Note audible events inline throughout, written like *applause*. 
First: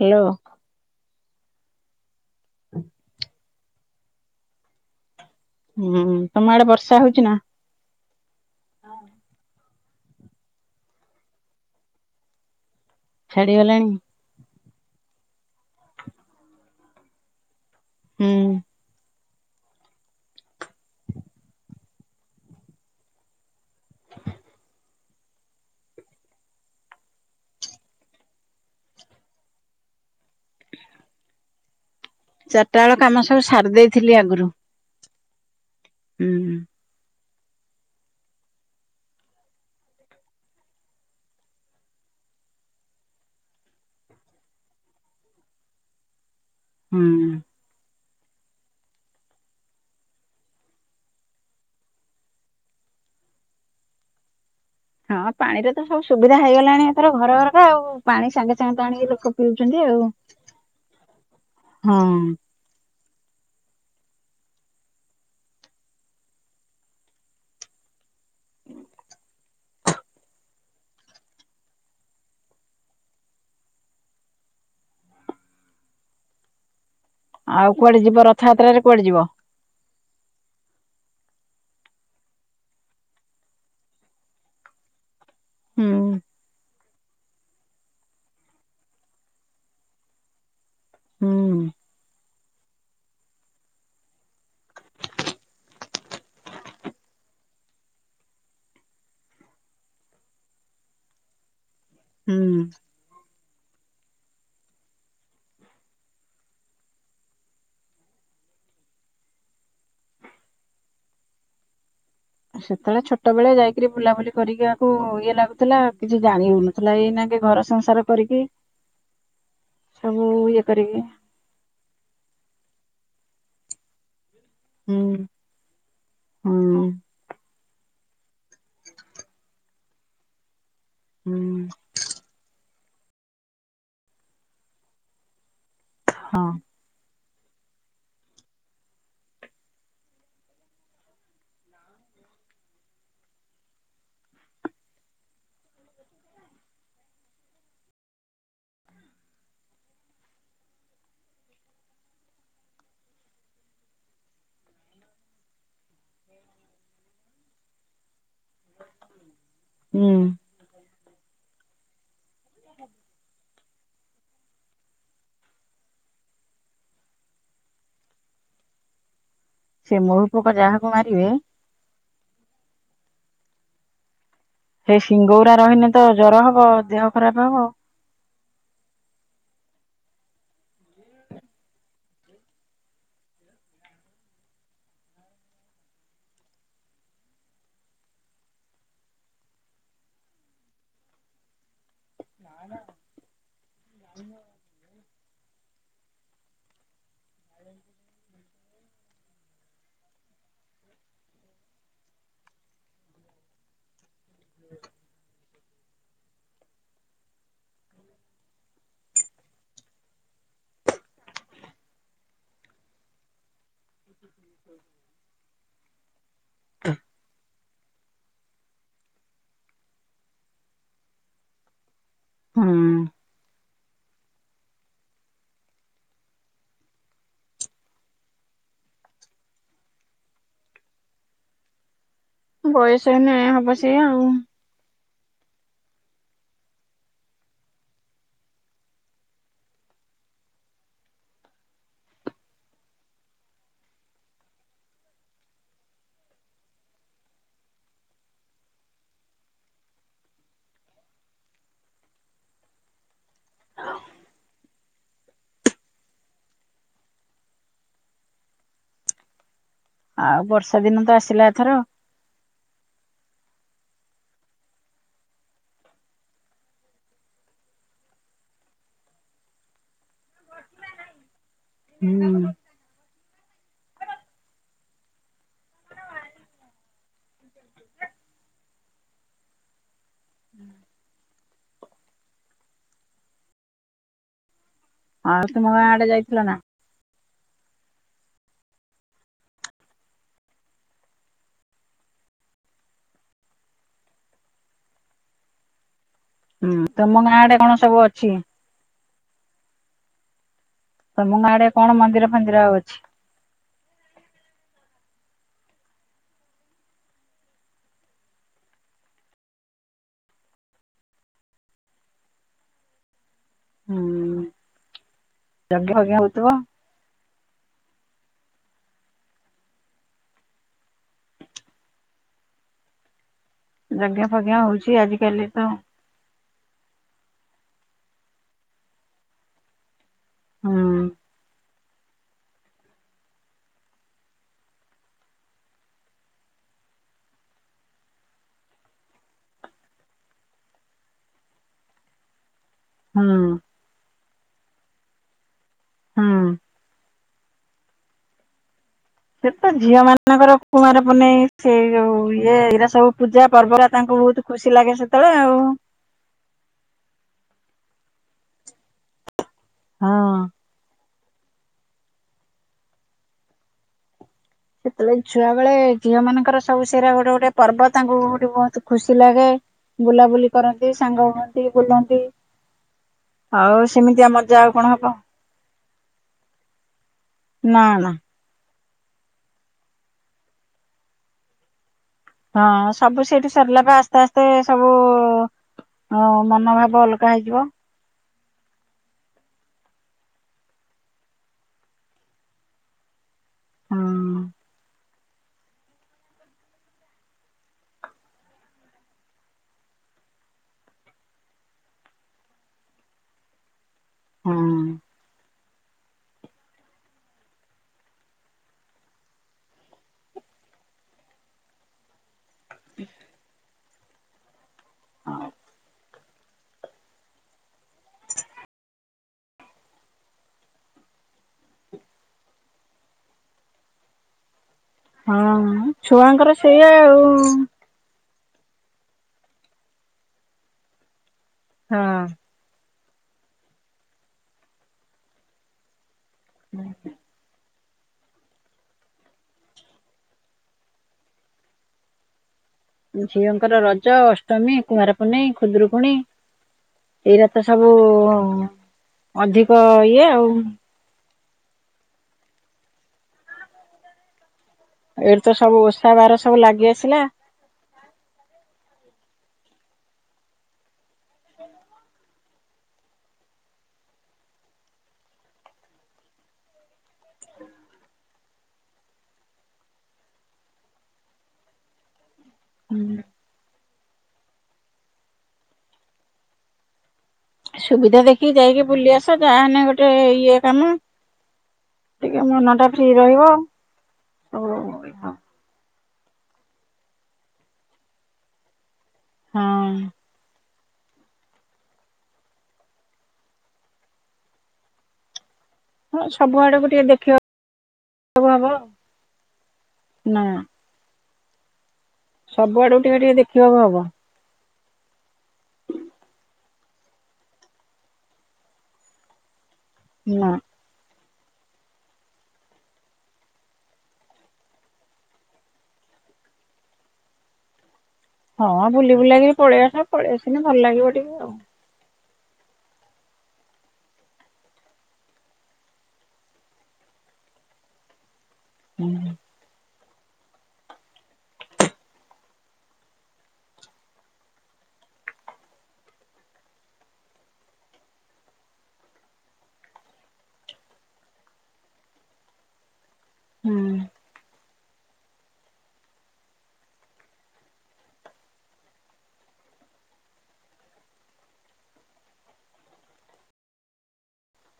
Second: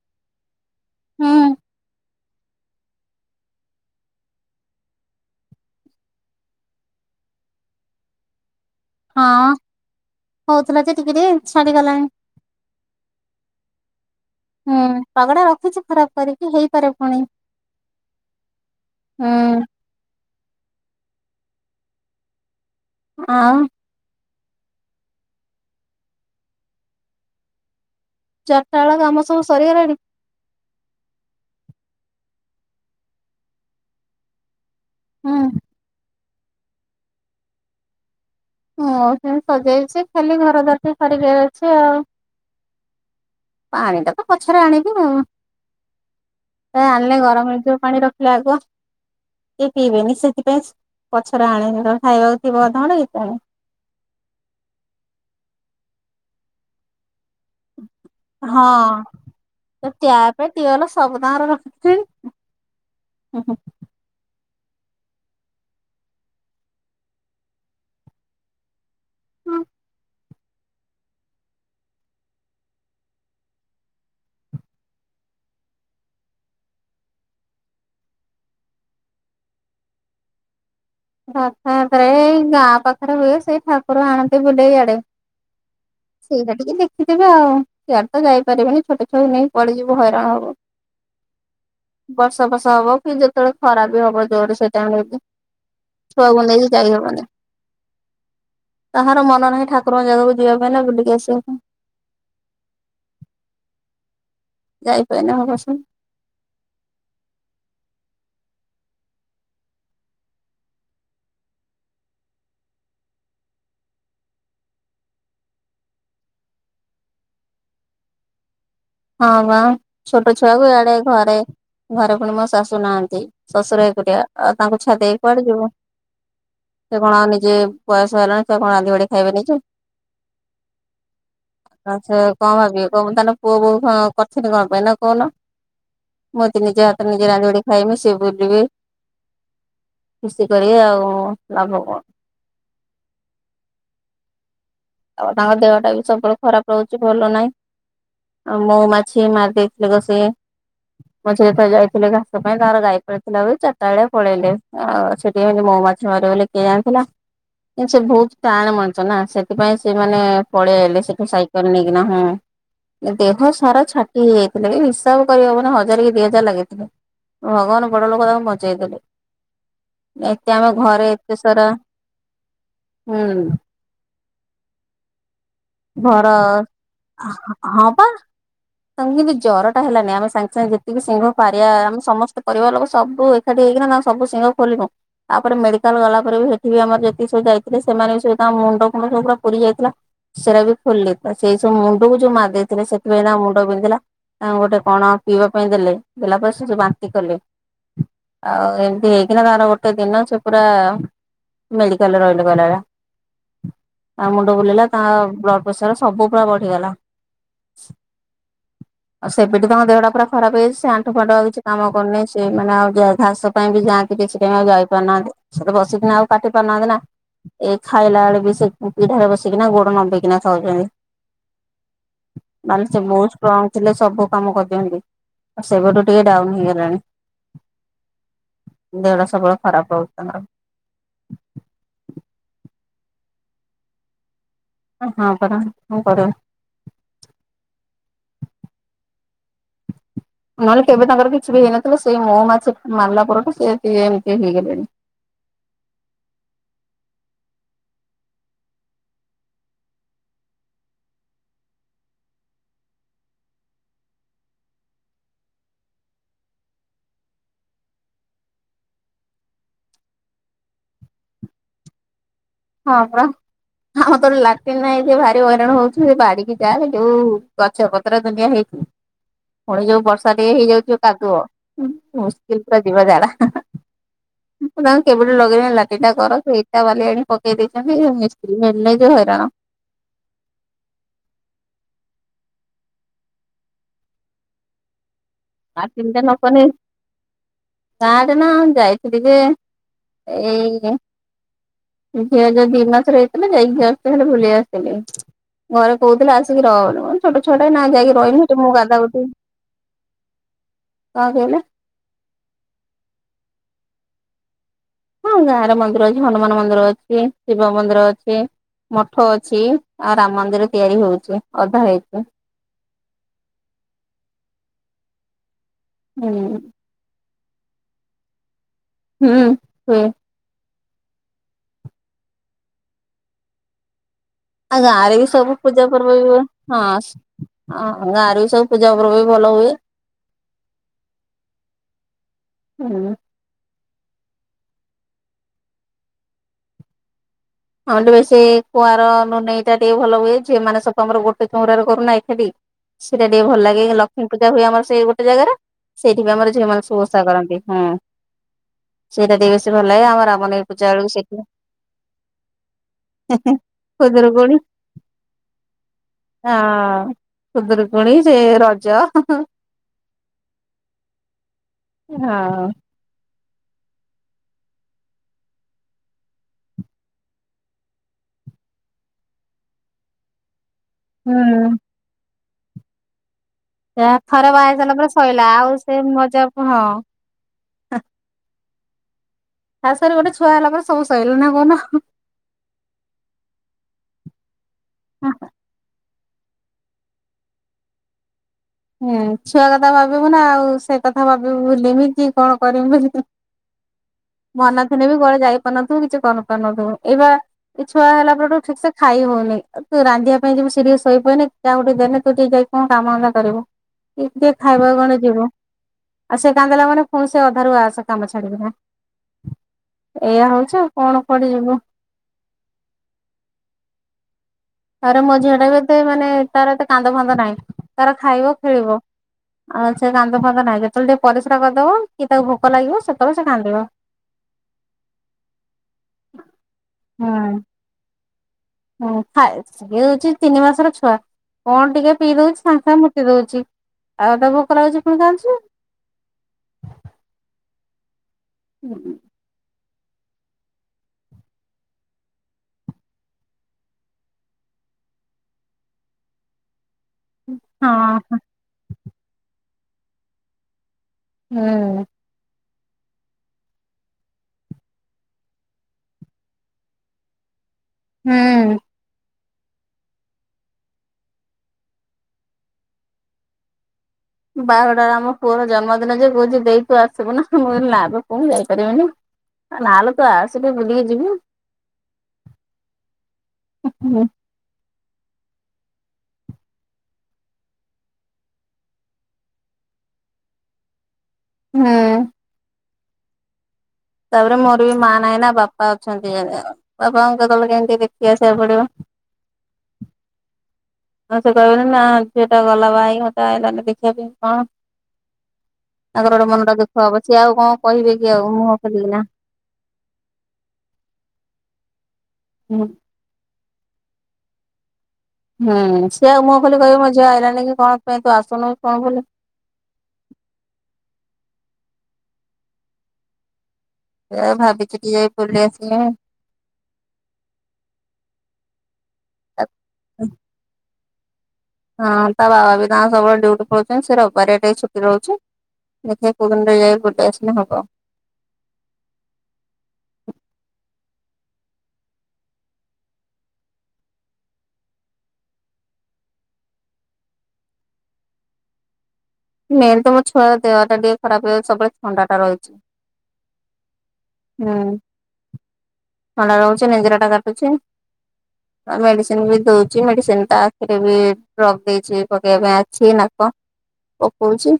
Hello ହୁଁ। ହୁଁ ତମ ଆଡେ ବର୍ଷା ହଉଛି ନା? ହଁ ହଁ ହଉଥିଲା ଯେ ଟିକେ ଟିକେ ଛାଡି ଗଲାଣି। ଛାଡି ଗଲାଣି। ହୁଁ ପାଗଡା ରଖିଛି ଖରାପ କରିକି ହେଇପାରେ ପୁଣି। ହୁଁ। ହୁଁ। ଆଉ ଚାରିଟା ବେଳ କାମ ସବୁ ସରିଗଲାଣି? ଚାରିଟା ବେଳ କାମ ସବୁ ସାରି ଦେଇ ଥିଲି ଆଗରୁ। ହଁ। *unintelligible* ହଁ, ସେମ୍ ସଜେଇଛି, ଖାଲି ଘର ଦ୍ୱାର ଟିକ୍ ଛାରି ଦିଆ ଆଇଛି ଆଉ। ପାଣି ଟା ତ ପଛରେ ଆଣିବି ଆଉ। ସେ ଆଣିଲେ ହୁଁ। ଗରମ ହେଇଯିବ ପାଣି ରଖିଲେ ଆଗ। କେହି ପିଇବେନି, ସେଥିପାଇଁ ପଛରେ ଆଣେ ଖାଇବାପିଇବା ପାଣି, ଏ ପାଣି। ହଁ ପାଣିରେ ତ ସବୁ ସୁବିଧା ହେଇଗଲାଣି ଏଥର ଘର ଘରକା ଆଉ। ପାଣି ସାଙ୍ଗେ ହଁ, ସାଙ୍ଗେ ତ ଆଣିକି ଲୋକ ପିଉଛନ୍ତି ତ ଆଉ। ଟ୍ୟାପ, ଟିଅଲ ସବୁ ତାଙ୍କର ରଖିଛି। ହଁ ଓଁ ହୋ। ଆଉ କୁଆଡେ ଯିବ, ରଥଯାତ୍ରାରେ କୁଆଡେ ଯିବ? ରଥାଯାତ୍ରରେ ଏଇ ଗାଁ ପାଖରେ ହୁଏ, ସେଇ ଠାକୁର ଆଣନ୍ତି ବୁଲେଇ ଇଆଡେ। ହୁଁ ସେଇଟା ଠିକେ ଦେଖ ଦେଖିଦବା ଆଉ, ସିଆଡ ତ ଯାଇପାରିବେନି, ଛୋଟ ଛୁଆ କୁ ନେଇକି କୁଆଡେ ଯିବୁ, ହଇରାଣ ହବୁ। ହୁଁ ଉଁ। ବର୍ଷା ଫର୍ଷା ହବ, କି ଯେତେବେଳେ ଖରା ବି ହବ ଜୋରରେ ସେଇଟାଇମ୍ କି। ଛୁଆକୁ ନେଇକି ଯାଇ ହବନି। ତାଙ୍କର ମନ ନାହିଁ ଠାକୁରଙ୍କ ଜାଗାକୁ ଯିବା ପାଇଁ ନା, ବୁଲିକି ଆସିବା ପାଇଁ। ହଁଅ। ଯାଇପାରୁନି *unintelligible* ସେତେବେଳେ ଛୋଟ ବେଳେ ଯାଇକିରି ବୁଲାବୁଲି କରିବାକୁ ଇଏ ଲାଗୁଥିଲା, କିଛି ଜାଣି ହଉନି। ଥିଲା, ଏଇନା କେ ଘର ସଂସାର କରିକି ହଁ ବା, ସବୁ ଛୋଟ ଛୁଆ ଇଏ କୁ ଇଆଡେ କରିକି ଘରେ ଘରେ ପୁଣି ମୋ ଶାଶୁ ନାହାନ୍ତି, ଶ୍ୱଶୁର ଏକୁଟିଆ, ଆଉ ତାଙ୍କୁ ଛାଡି ଦେଇ ହୁଁ କୁଆଡେ ଯିବୁ। ହୁଁ ସେ କଣ ଆ ନିଜେ ବୟସ ହେଲାଣି, ସେ ଆଉ କଣ ରାନ୍ଧିବାଢି ଖାଇବେ ନିଜେ। ହୁଁ ଆଛା, କଣ ଭାବିବେ, କହିମେ ତାହାନେ ପୁଅ ବୋଉ ହଁ କରିଥିଲି କଣ ପାଇଁ ନା କହୁନ, ହଁ ମୁଁ ତ ନିଜ ହାତରେ ନିଜେ ରାନ୍ଧିବାଢି ଖାଇମି ସିଏ ବୁଲିବେ। ଖୁସି କରିବେ ଆଉ ଲାଭ କଣ। ଆଉ ତାଙ୍କ ଦେହଟା ବି ସବୁବେଳେ ଖରାପ ରହୁଛି, ଭଲ ନାହିଁ। ଆଉ ମଉ ମାଛି ମାରି ଦେଇଥିଲେ ପା ସେ ମଝିରେ ଥରେ ଯାଇଥିଲେ ଘାସ ପାଇଁ, ତାଙ୍କର ଗାଈ ପାଳିଥିଲା ବୋଲି, ଚାରିଟା ବେଳିଆ ପଳେଇଲେ, ଆ ସେଠି ମହୁମାଛି ମାଛି ମାରିବ ବୋଲି କିଏ ଜାଣିଥିଲା, କିନ୍ତୁ ସେ ବହୁତ ଟାଣ ମଣିଛ ନା, ସେ ସେଥିପାଇଁ ସେ ହୁଁ। ମାନେ ପଳେଇଆଇଲେ ସେଠୁ ସାଇକେଲ ନେଇକିନା, ହୁଁ, ଦେହ ସାରା ଛା ଇଏ ହେଇଯାଇଥିଲେ, କି ହିସାବ କରିହବନି ହଜାର କି ଦିଇ ହଜାର ଲାଗିଥିଲେ। ଭଗବାନ ବଡ ଲୋକ ତାଙ୍କୁ ବଞ୍ଚେଇଦେଲେ, ସେ ମହୁ ପୋକ ଏତେ ଆମେ ଯାହାକୁ ଘରେ ମାରିବେ ଏତେ ସାରା ହୁଁ। ସେଇ ସିଙ୍ଗଉରା ରହିଲେ ତ ଘର ଜର ହବ, ଦେହ ଖରାପ ହବ। ହଁ ପା। ତାଙ୍କୁ କେମିତି ଜର ଟା ହେଲାନି, ଆମେ ସାଙ୍ଗେ ସାଙ୍ଗେ ଯେତିକି ସିଙ୍ଘ ପାରିବା, ଆମେ ସମସ୍ତେ ପରିବାର ଲୋକ ସବୁ ଏକାଠି ହେଇକିନା, ତାଙ୍କ ସବୁ ସିଙ୍ଗ ଖୋଲିନୁ। ତାପରେ ମେଡିକାଲ ଗଲା ପରେ ବି, ହେଠି ବି ଆମର ଯେତିିକି ସବୁ ଯାଇଥିଲେ, ସେମାନେ ବି ସବୁ ତାଙ୍କ ମୁଣ୍ଡ ଫୁଣ୍ଡ ସବୁୁ ପୁରା ପୁରି ଯାଇଥିଲା ସେରା ବି ଖୋଲିଲେ, ତ ସେଇ ସବୁ ମୁଣ୍ଡକୁ ଯୋଉ ମାରି ଦେଇଥିଲେ, ସେଥିପାଇଁ ତାଙ୍କ ମୁଣ୍ଡ ବିନ୍ଧିଲା, ତାଙ୍କୁ ଗୋଟେ କଣ ପିଇବା ପାଇଁ ଦେଲେ, ଦେଲା ପରେ ସେ ଯ ବାନ୍ତି କଲେ। ଆଉ ଏମିତି ହେଇକିନା, ତାଙ୍କର ଗୋଟେ ଦିନ ସେ ପୁରା ମେଡିକାଲରେ ରହିଲେ, କହିଲା ଭଳିଆ, ଆଉ ମୁଣ୍ଡ ବୁଲେଇଲା ତାଙ୍କ ବ୍ଲଡ ପ୍ରେସର ସବୁ ପୁରା ବଢିଗଲା। *inaudible* ଆଉ ସେବେଠୁ ତାଙ୍କ ଦେହଟା ପୁରା ଖରାପ ହେଇଛି, ସେ ଆଣ୍ଠୁ ଫାଣ୍ଠୁ ଆଉ କିଛି କାମ କରୁନି, ସେ ମାନେ ଆଉ ଘାସ ପାଇଁ ବି ଯା ସେ କିଛି କାଇଁ ଆଉ ଯାଇପାରୁନାହାନ୍ତି, ସେ ତ ବସ ସେ ପୁଣି ଆଉ କାଟି ପାରୁନାହାନ୍ତି ନା, ଏ ଖାଇଲା ବେଳୁ ବି ସେ ପିଢାରେ ବସିକିନା ଗୋଟ ଗୋଡ଼ ନମ୍ବେଇ କିନା ଖାଉଚନ୍ତି, ହୁଁ। ମାନେ ସେ ବହୁତ ଷ୍ଟ୍ରଙ୍ଗ ଥିଲେ ସବୁ କାମ କରିଦିଅନ୍ତି, ଆଉ ସେବେଠୁ ଟିକେ ଡାଉନ ହେଇଗଲାଣି। ଦେହଟା ସବୁବେଳେ ଖରାପ ରଉଛନ୍ତି। ବୟସଇ ନାଁ ହବ ସି ଆଉ। ହଁ କର ହଁ କର ନହେଲେ କେବେ ତାଙ୍କର କିଛି ବି ହେଇନଥିଲା ସେଇ ମହୁମାଛି ମାରିଲା ପରଠୁ ସେ ଏମିତି ହେଇଥିଲେ। ଆଉ ବର୍ଷା ଦିନ ତ ଆସିଲା ଏଥର। ହଁ ପା। ଆମ ତୋର ଲାଟିନ୍ ନାହିଁ ସେ ଭାରି ହଇରାଣ ହୋଉଚି, ସେ ବାଡିକି ଯାଏ ଯୋଉ ଗଛ ପତ୍ର ଦୁନିଆ ହେଇଚି। ହ ପୁଣି ଯୋଉ ବର୍ଷା ଟିକେ ହେଇଯାଉଛି କାଦୁଅ। ହୁଁ। ମୁ *unintelligible* ଯିବା ଜାଡା ତା କେବେଠୁ ଲଗେଇ *unintelligible* ପକେଇ ଦେଇଛନ୍ତି ଯୋଉ ମିସ୍ତ୍ରୀ ହେନି ଯୋଉ ହଇରାଣ। ଆଉ ତୁମ ଗାଁ ଆଡେ ଯାଇଥିଲ ନା? *unintelligible* ଗାଁଟ ନା ଯାଇଥିଲେ ଯେ ଏଇ ଝିଅ ଯୋ ଦି ମାସରେ ହେଇଥିଲା ଯାଇଥିଲେ ବୁଲି ଆସଥିଲି ଘର *unintelligible* ରହୁ ହୁଁ ତମ ଗାଁ ଛୋଟ ଆଡେ ଛୁଆଟା କଣ ନା ସବୁ ଯାଇକି ଅଛି ରହନୁ ସେ ମୁଁ ଗା ତମ ଗା କହିଲେ ଆଡେ କଣ ମନ୍ଦିର ଫନ୍ଦିର ଅଛି? ହଁ ଗାଁରେ ମନ୍ଦିର ଅଛି ହନୁମାନ ମନ୍ଦିର ଅଛି ଶିବ ମନ୍ଦିର ଅଛି। ମଠ ଅଛି ଆଉ ରାମ ମନ୍ଦିର ତିଆରି ହଉଛି ଅଧା ହେଇଚି। ହୁଁ ଯଗଞ ଭଗଞ ହୁଁ ହଉଥିବ? ହୁଁ ହୁ। ଜଗ୍ଞା ଫଜ୍ଞା ଆଉ ହଉଛି ଗାଁରେ ବି ଆଜିକାଲି ସବୁ ତ ପୂଜା ପର୍ବ *unintelligible* ହଁ ହଁ ଗାଁରେ ବି ସବୁ ପୂଜା ପର୍ବ ବି ଭଲ ହୁଏ। ହୁଁ। ହୁଁ। ଆମର ଟିକେ ବେଶୀ ସେ କୁଆର ନୁ ନେଇେଇ ଟା ଟିକେ ଭଲ ହୁଏ ମାନେ ଆମର ଗୋଟେ ଚଉରାରେ କରୁନା ଏକାଠି। ହୁଁ ସେଇଟା ଟିକେ ଭଲ ଲାଗେ, କି ଲକ୍ଷ୍ମୀ ପୂଜା ହୁଏ ଗୋଟେ ଜାଗାରେ ସେଇଠି ବି ଆମର ହୁଁ। *unintelligible* ସବୁ ଚାଷା କରନ୍ତି ହୁଁ ସେଇଟା ସେ ଟିକେ ବେଶୀ ଭଲ ଲାଗେ ଆମ ରାମନ ପୂଜା ବେଳକୁ ସେଇଠି ସେଇଉ ଇଏ ଏଇରା ସବୁ ପୂଜା ପର୍ବ ତାଙ୍କୁ ବହୁତ ଖୁଦୁରୁକୁଣୀ ଖୁସି ଲାଗେ ସେତେବେଳେ ଆଉ। ହଁ ସୁୁଦରକୁଣୀ ସେ ରଜ ହଁ। ହଁ। ସେତେବେଳେ ଛୁଆ ବେଳେ ଝିଅ ମାନଙ୍କର ସବୁ ସେ ଗୋଟେ ଗୋଟେ ପର୍ବ ତାଙ୍କୁ ଗୋଠେ ବହୁତ ଖୁସି ଲାଗେ। ବୁଲାବୁଲି କରନ୍ତି ସାଙ୍ଗ ହୁଅନ୍ତି ହୁଁ ବୁଲନ୍ତି। ଆଉ ସେ ସେମିତିଆ ଥରେ ମଜା ଆଉ ବାହାରି କଣ ସାରିଲା ହବ ପରେ ଶୋଇଲା ଆଉ ସେ ମଜା ହଁ। ନା ନା। ତା ସରେ ଗୋଟେ ଛୁଆ ହେଲା ପରେ ସବୁ ସରିଲା ନା କୋହୁନ। ହଁ ସବୁ ସେଇଠି ସରିଲା ପରେ ଆସ୍ତେ ଆସ୍ତେ ସବୁ ହ ହୋ ହଁ ମନୋଭାବ ଅଲଗା ହେଇଯିବ। ଛୁଆ କଥା ଭାବିବୁ ନା ଆଉ ସେ କଥା ଭାବିବୁ ଭୁଲମି କି କଣ କରିମି। ହଁ ମ ଅନାଥିନେ ବି ଘରେ ଯାଇପାରୁନଥିବୁ କିଛି କରିପାରୁନଥିବୁ ଏଇବା ଏ ଛୁଆ ହେଲା ପରେଠୁ ଠିକ ସେ ଖାଇ ହଉନି ତୁ ରାନ୍ଧିବା ପାଇଁ ଯେ ସିରିୟସ ହୋଇପାରୁନି। ଯାହା ଗୋଟେ ଦେଲେ ତୁ ଟିକେ ଯାଇ କଣ କାମତା କରିବୁ ଟିକେ ହଁ। ଖାଇବା ଗଣ ଯିବ ଆଉ ସେ କାନ୍ଦ ଦେଲେ ମାନେ ପୁଣି ସେ ଅଧାରୁ ଆସ କାମ ଛାଡ଼ିକି। ଏଇଆ ହଉଛି ଆଉ କଣ କରିବୁ। ଆରେ ମୋ ଝିଅ ଟା ବି ଏତେ ମାନେ ତାର ଏତେ କାନ୍ଦ ଫାନ୍ଦ ନାହିଁ ତାର ଖାଇବ ଖେଳିବ। ଆଉ ସେ କାନ୍ଦ ଫାନ୍ଦ ନାହିଁ ଯେତେବେଳେ ଟିକେ ପରିସ୍ରା କରିଦବ କି ତାକୁ ଭୋକ ଲାଗିବ ସେତେବେଳେ ସେ କାନ୍ଦିବ। ହଁ ଛୁଆଙ୍କର ସେଇଆ ଆଉ। ହୁଁ। ହୁଁ ସିଏ ହୋଉଛି ତିନି ମାସର ଛୁଆ କଣ ଟିକେ ହଁ। ପିଇ ଦୋଉଛି ସାଙ୍ଗେ ସାଙ୍ଗେ ମୁତି ଦୋଉଚି। ଆଉ ତାକୁ। *unintelligible* ହୁଁ ହୁଁ। ହୁଁ। ଝିଅଙ୍କର ରଜ ଅଷ୍ଟମୀ କୁଆଁର ପୁନେଇ ଖୁଦୁରୁକୁଣୀ। ଏଇରା ତ ସବୁ ହଁ ଅଧିକ ଇଏ ଆଉ। ହୁଁ। ଏଇଠି ତ ସବୁ ଓଷା ବାର ସବୁ ଲାଗି ଆସିଲା। ହୁଁ। ବାହୁଡାରେ ଆମ ପୁଅର ଜନ୍ମଦିନ ଯେ କହୁଛି ଦେଇ ଆସିବୁ ନା ମୁଁ କହିଲି ନା ରେ ପୁଅ ମୁଁ ଯାଇପାରିବିନି। ନା ଲୋ ତୁ ଆସେ ଟିକେ ବୁଲିକି ଯିବୁ। ହୁଁ। ହୁଁ ସୁବିଧା ଦେଖିକି ଯାଇକି ବୁଲି ଆସ ଯାହା ହେଲେ ଗୋଟେ ଇଏ କାମ। ହୁଁ। ଏ ମନ ଟା ଫ୍ରି ରହିବ। ତାପରେ ସବୁ ମୋର ବି ମା ନାହିଁ ନା ବାପା ଅଛନ୍ତି ବାପା କେତବେଳେ କେମିତି ଦେଖି ଆସିବାକୁ ପଡିବ। ହଁ। ହଁ ସେ କହିବନି ନା ଝିଅ ଟା ଗଲା ବା ହେଇକି ମତେ ଆଇଲାନି ଦେଖିବା ପାଇଁ କଣ ହଁ ତାଙ୍କର ଗୋଟେ ସବୁ ମନ ଟା ଆଡକୁ ଦୁଖ ଟିକେ ହବ ସିଏ ଦେଖିବାକୁ ଆଉ କଣ କହିବେ କି ଆଉ ହବ ମୁହଁ ଖୋଲିକି ନା। ନା। ସବୁ ହୁଁ ଆଡେ ଟିକେ ଟିକେ ଦେଖିବାକୁ ହବ। ହୁଁ ସିଏ ଆଉ ମୁହଁ ଖୋଲିକି କହିବ ମୋ ଝିଅ ଆଇଲାନି କି କଣ ପାଇଁ ତୁ ଆସୁନୁ କଣ ବୋଲି। ନାଁ। ଏଇୟା ଭାବିକି ଟିକେ ବୁଲି ଆସିଲ। ହଁ ବୁଲି ବୁଲାକି ପଳେଇ ଆସ ପଳେଇଆସିଲେ ଭଲ ଲାଗିବ ଟିକେ ଆଉ। ହଁ ତା ବାବା ବିି ତାଙ୍କ ସବୁଳେ ଡଉଟି ପଉଛନ୍ତି ସେ ବାରିବାରିଆ ଟିକେ ଛୁଟି ରହୁଛି। ଦେଖ କୋଉ ଦିନରେ ଯାଇ ବୋଟେ ଆସିଲେ ହବ। ହୁଁ। ମେନ୍ ତ ମୋ ଛୁଆର ଦେହଟା ଟିକେ ଖରାପ ହେଇଯାଉଛି ସବୁବେଳେ ଥଣ୍ଡା ଟା ରହିଛି। ହୁଁ ହୁଁ। ଥଣ୍ଡା ରହୁଛି ଲେଞ୍ଜେରା ଟା କାଟୁଛି। ହଁଁ ମେଡିସିନ୍‌ ବି ଦୋଉଛି ମେଡିସିନ୍‌ ଟା ଆଖିରେ ବି ଡ୍ରପ୍ ଦେଇଛି ପକେଇବା ପାଇଁ। ଅଛି ନାକ ପକଉଛି।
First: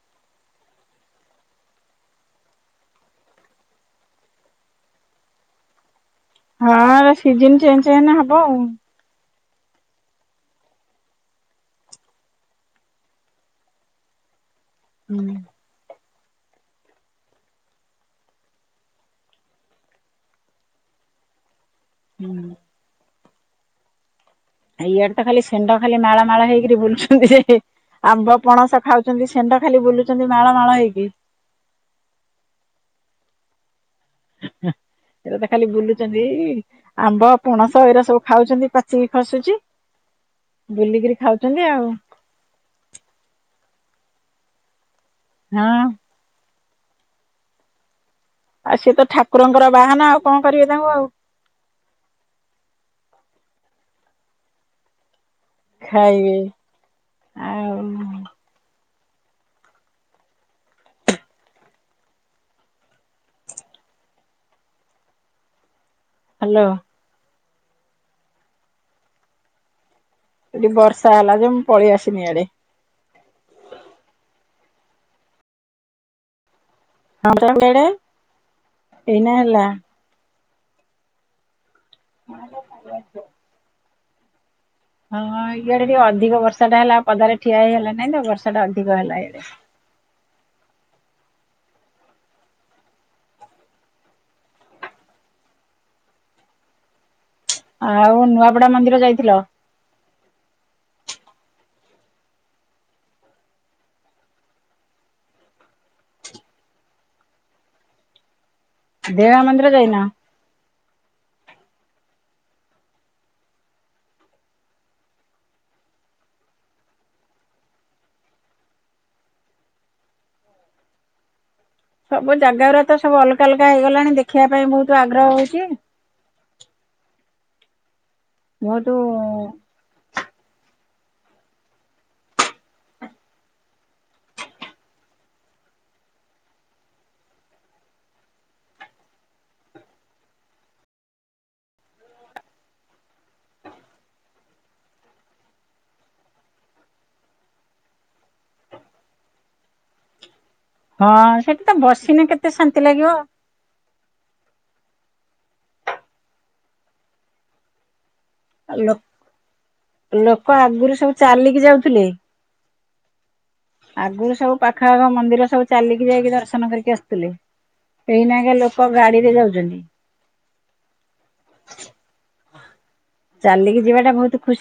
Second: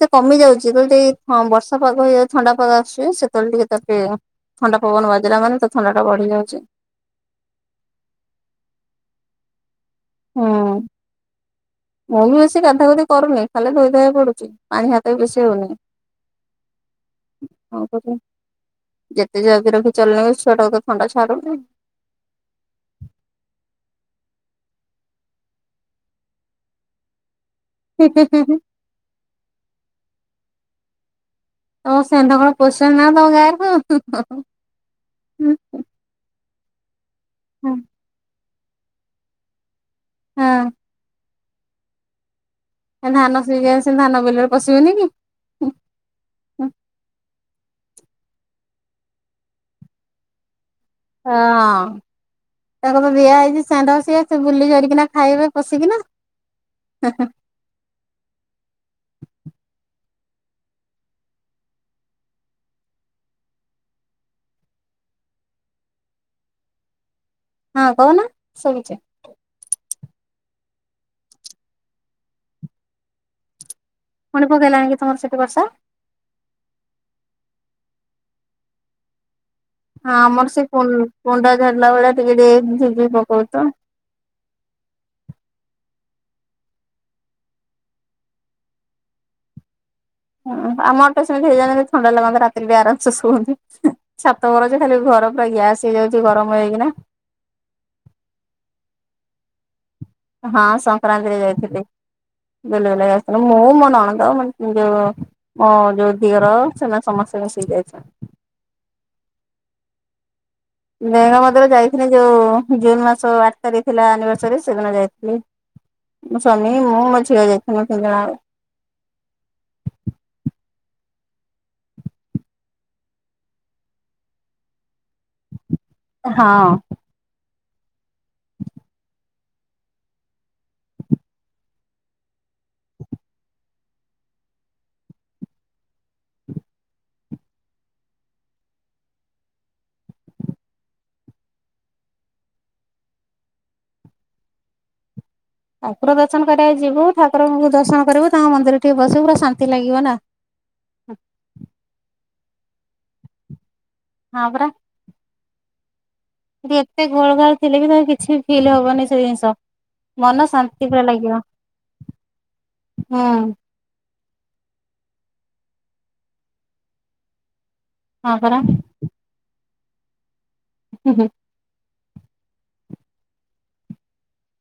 ସେ କମି ଯାଉଛି ଯେତେବେଳେ ଟ ବର୍ଷା ପାଗ ହେଇଯାଉଛି ଥଣ୍ଡା ପାଗ ଆସୁଛି ସେତେବେଳେ ଟିକେ ତା ଦେହ। ଥଣ୍ଡା ପବନ ବାଜିଲା ମାନେ ତ ଥଣ୍ଡା ଟା ବଢିଯାଉଛି। ହଁ ସିଜିନ୍‌ ଚେଞ୍ଜ ଏଇନା ହବ ଆଉ। ହଁ। ମୁଁ ବି ବେଶୀ ଗାଧା ଗୁଧି କରୁନି। ଖାଲି ଧୋଇ ଧୁଆ ହେଇ ପଡୁଛି ପାଣି ହାତ ବି ହୁଁ ବେଶୀ ହୋଉନି। ହଁ ଯେତେ ଜଗି ରଖି ଚଳିଲେ ଛୁଆ ଟା କେତେ ଥଣ୍ଡା ଛାଡୁନି। ହୁଁ। ଇଆଡେ ତ ଖାଲି ଷେଣ୍ଢ ଖାଲି ମାଳ ମାଳ ହେଇକରି ବୁଲୁଛନ୍ତି ଯେ ହିଁ ଆମ୍ବ ହିଁ ହିଁ ପଣସ ଖାଉ ମାରୁଛନ୍ତି ଷେଣ୍ଢ ଖାଲି ବୁଲୁଛନ୍ତି। ମାଳ ମାଳ ହେଇକି। ତମ ଷେଣ୍ଢ କଣ ପସେଇନାହାନ୍ତି ଗାଁ କୁ। ଏଇରା ତ ଖାଲି ବୁଲୁଛନ୍ତି ଆମ୍ବ ହଁ ପଣସ ଏଇରା ସବୁ ଖାଉଛନ୍ତି। ସିଏ ଖସୁଛି ବୁଲିକରି ଖାଉଛନ୍ତି ଆଉ। ଧାନ ସେ ଧାନ ବିଲରେ ପଶିବେନି କି। ହଁ। ଆଉ ସିଏ ତ ଠାକୁରଙ୍କର ବାହାନ ଆଉ କଣ କରିବେ ତାଙ୍କୁ ଆଉ। ହଁ ତାଙ୍କୁ ତ ଦିଆ ହେଇଛି ଚାନ୍ଦା ସିଏ ସେ ବୁଲି କରିକିନା ଖାଇବେ। ପସିକିନା ଖାଇବେ ହେ ହେ। ଆଉ ହ୍ୟାଲୋ। ହଁ କହୁନ ଶୁଭୁଚି। ଏଠି ବର୍ଷା ହେଲା ଯେ ମୁଁ ପଳେଇ ଆସିନି ଇଆଡେ। ପୁଣି ପକେଇଲାଣି କି ତମର ସେଠି ବର୍ଷା। *unintelligible* ଏଇନା ହେଲା। ହଁ ଆମର ସେ କୁଁ କୁଣ୍ଡା ଝାରିଲା ଭଳିଆ ଟିକେ ଟିକେ ଝିିପ୍ ଝିପ୍ ପକଉଚି ତ। ହଁ ଇଆଡେ ଟିକେ ଅଧିକ ବର୍ଷା ଟା ହେଲା ପଦାରେ ଠିଆ ହେଇ ହେଲା ନାଇଁ ତ ବର୍ଷା ଟା ଅଧିକ ହେଲା ଇଆଡେ। ହୁଁ ଆମ ଆଟେ ସେମିତି ହେଇଯାନ୍ତା କି ଥଣ୍ଡା ଲାଗନ୍ତା ରାତିରେ ଟିକେ ଆରାମସେ ଶୁଅନ୍ତୁ। ଛାତ ଉପର ଯେ ଖାଲି ଘର ପୁରା ଗ୍ୟାସ୍ ହେଇଯାଉଛି ଗରମ ହେଇକିନା। ଆଉ ନୂଆପଡା ମନ୍ଦିର ଯାଇଥିଲ। ହଁ ସଂକ୍ରାନ୍ତିରେ ଯାଇଥିଲି। ବୁଲିବୁଲା କି ଆସିଥିଲୁ ମୁଁ ମୋ ନଣନ୍ଦ ମୋ *unintelligible* ମୋ ଯୋଉ ଦିଅର ସେମାନେ ସମସ୍ତେ ମିଶିକି ଯାଇଥି ଦେଏଗାଁ ମନ୍ଦିର ଯାଇନ। ଦେଏଙ୍ଗା ମନ୍ଦିରେ ଯାଇଥିନି ଯୋଉ ଜୁନ ମାସ ଆଠ ତାରିଖ ଥିଲା ଆନିଭର୍ସରୀ ସେଦିନ ଯାଇଥିଲି। ମୋ ସ୍ୱାମୀ ମୁଁ ମୋ ଝିଅ ଯାଇଥିନୁ ତିନି ଜଣଆଙ୍କ। ସବୁ ଜାଗା ଉରା ତ ସବୁ ଅଲଗା ଅଲଗା ହେଇଗଲାଣି ଦେଖିବା ପାଇଁ ବହୁତ ଆଗ୍ରହ ହଉଛି। ହଁ। ବୋହୁତୁ ଠାକୁର ଦର୍ଶନ କରିବାକୁ ଯିବୁ ଠାକୁରଙ୍କୁ ଦର୍ଶନ କରିବୁ ତାଙ୍କ ମନ୍ଦିର ଟିକେ ବସିବୁ ପୁରା ଶାନ୍ତି ଲାଗିବ ନା। ହଁ ସେଠି ତ ବସିିନେ କେତେ ଶାନ୍ତି ଲାଗିବ। ହଁ ପରା। ଠି ଏତେ ଘୋଳ ଘାଳ ଥିଲେ ବି ତମେ କିଛି ଫିଲ୍ ଲୋ ହବନି ସେ ଜିନିଷ ଲୋକ ମନ ଶାନ୍ତି ଆଗରୁ ପୁରା ସବୁ ଲାଗିବ। ଚାଲିକି ଯାଉଥିଲେ। ହୁଁ। ଆଗୁରୁ ସବୁ ପାଖ ଆଖ ମନ୍ଦିର ସବୁ ଚାଲିକି ଯାଇକି ଦର୍ଶନ କରିକି ଆସୁଥିଲେ। ହଁ ଏଇନା କେ ପରା। ଲୋକ ଗାଡିରେ ଯାଉଛନ୍ତି। *inaudible* ଚାଲିକି ଯିବାଟା ବହୁତ ଖୁସି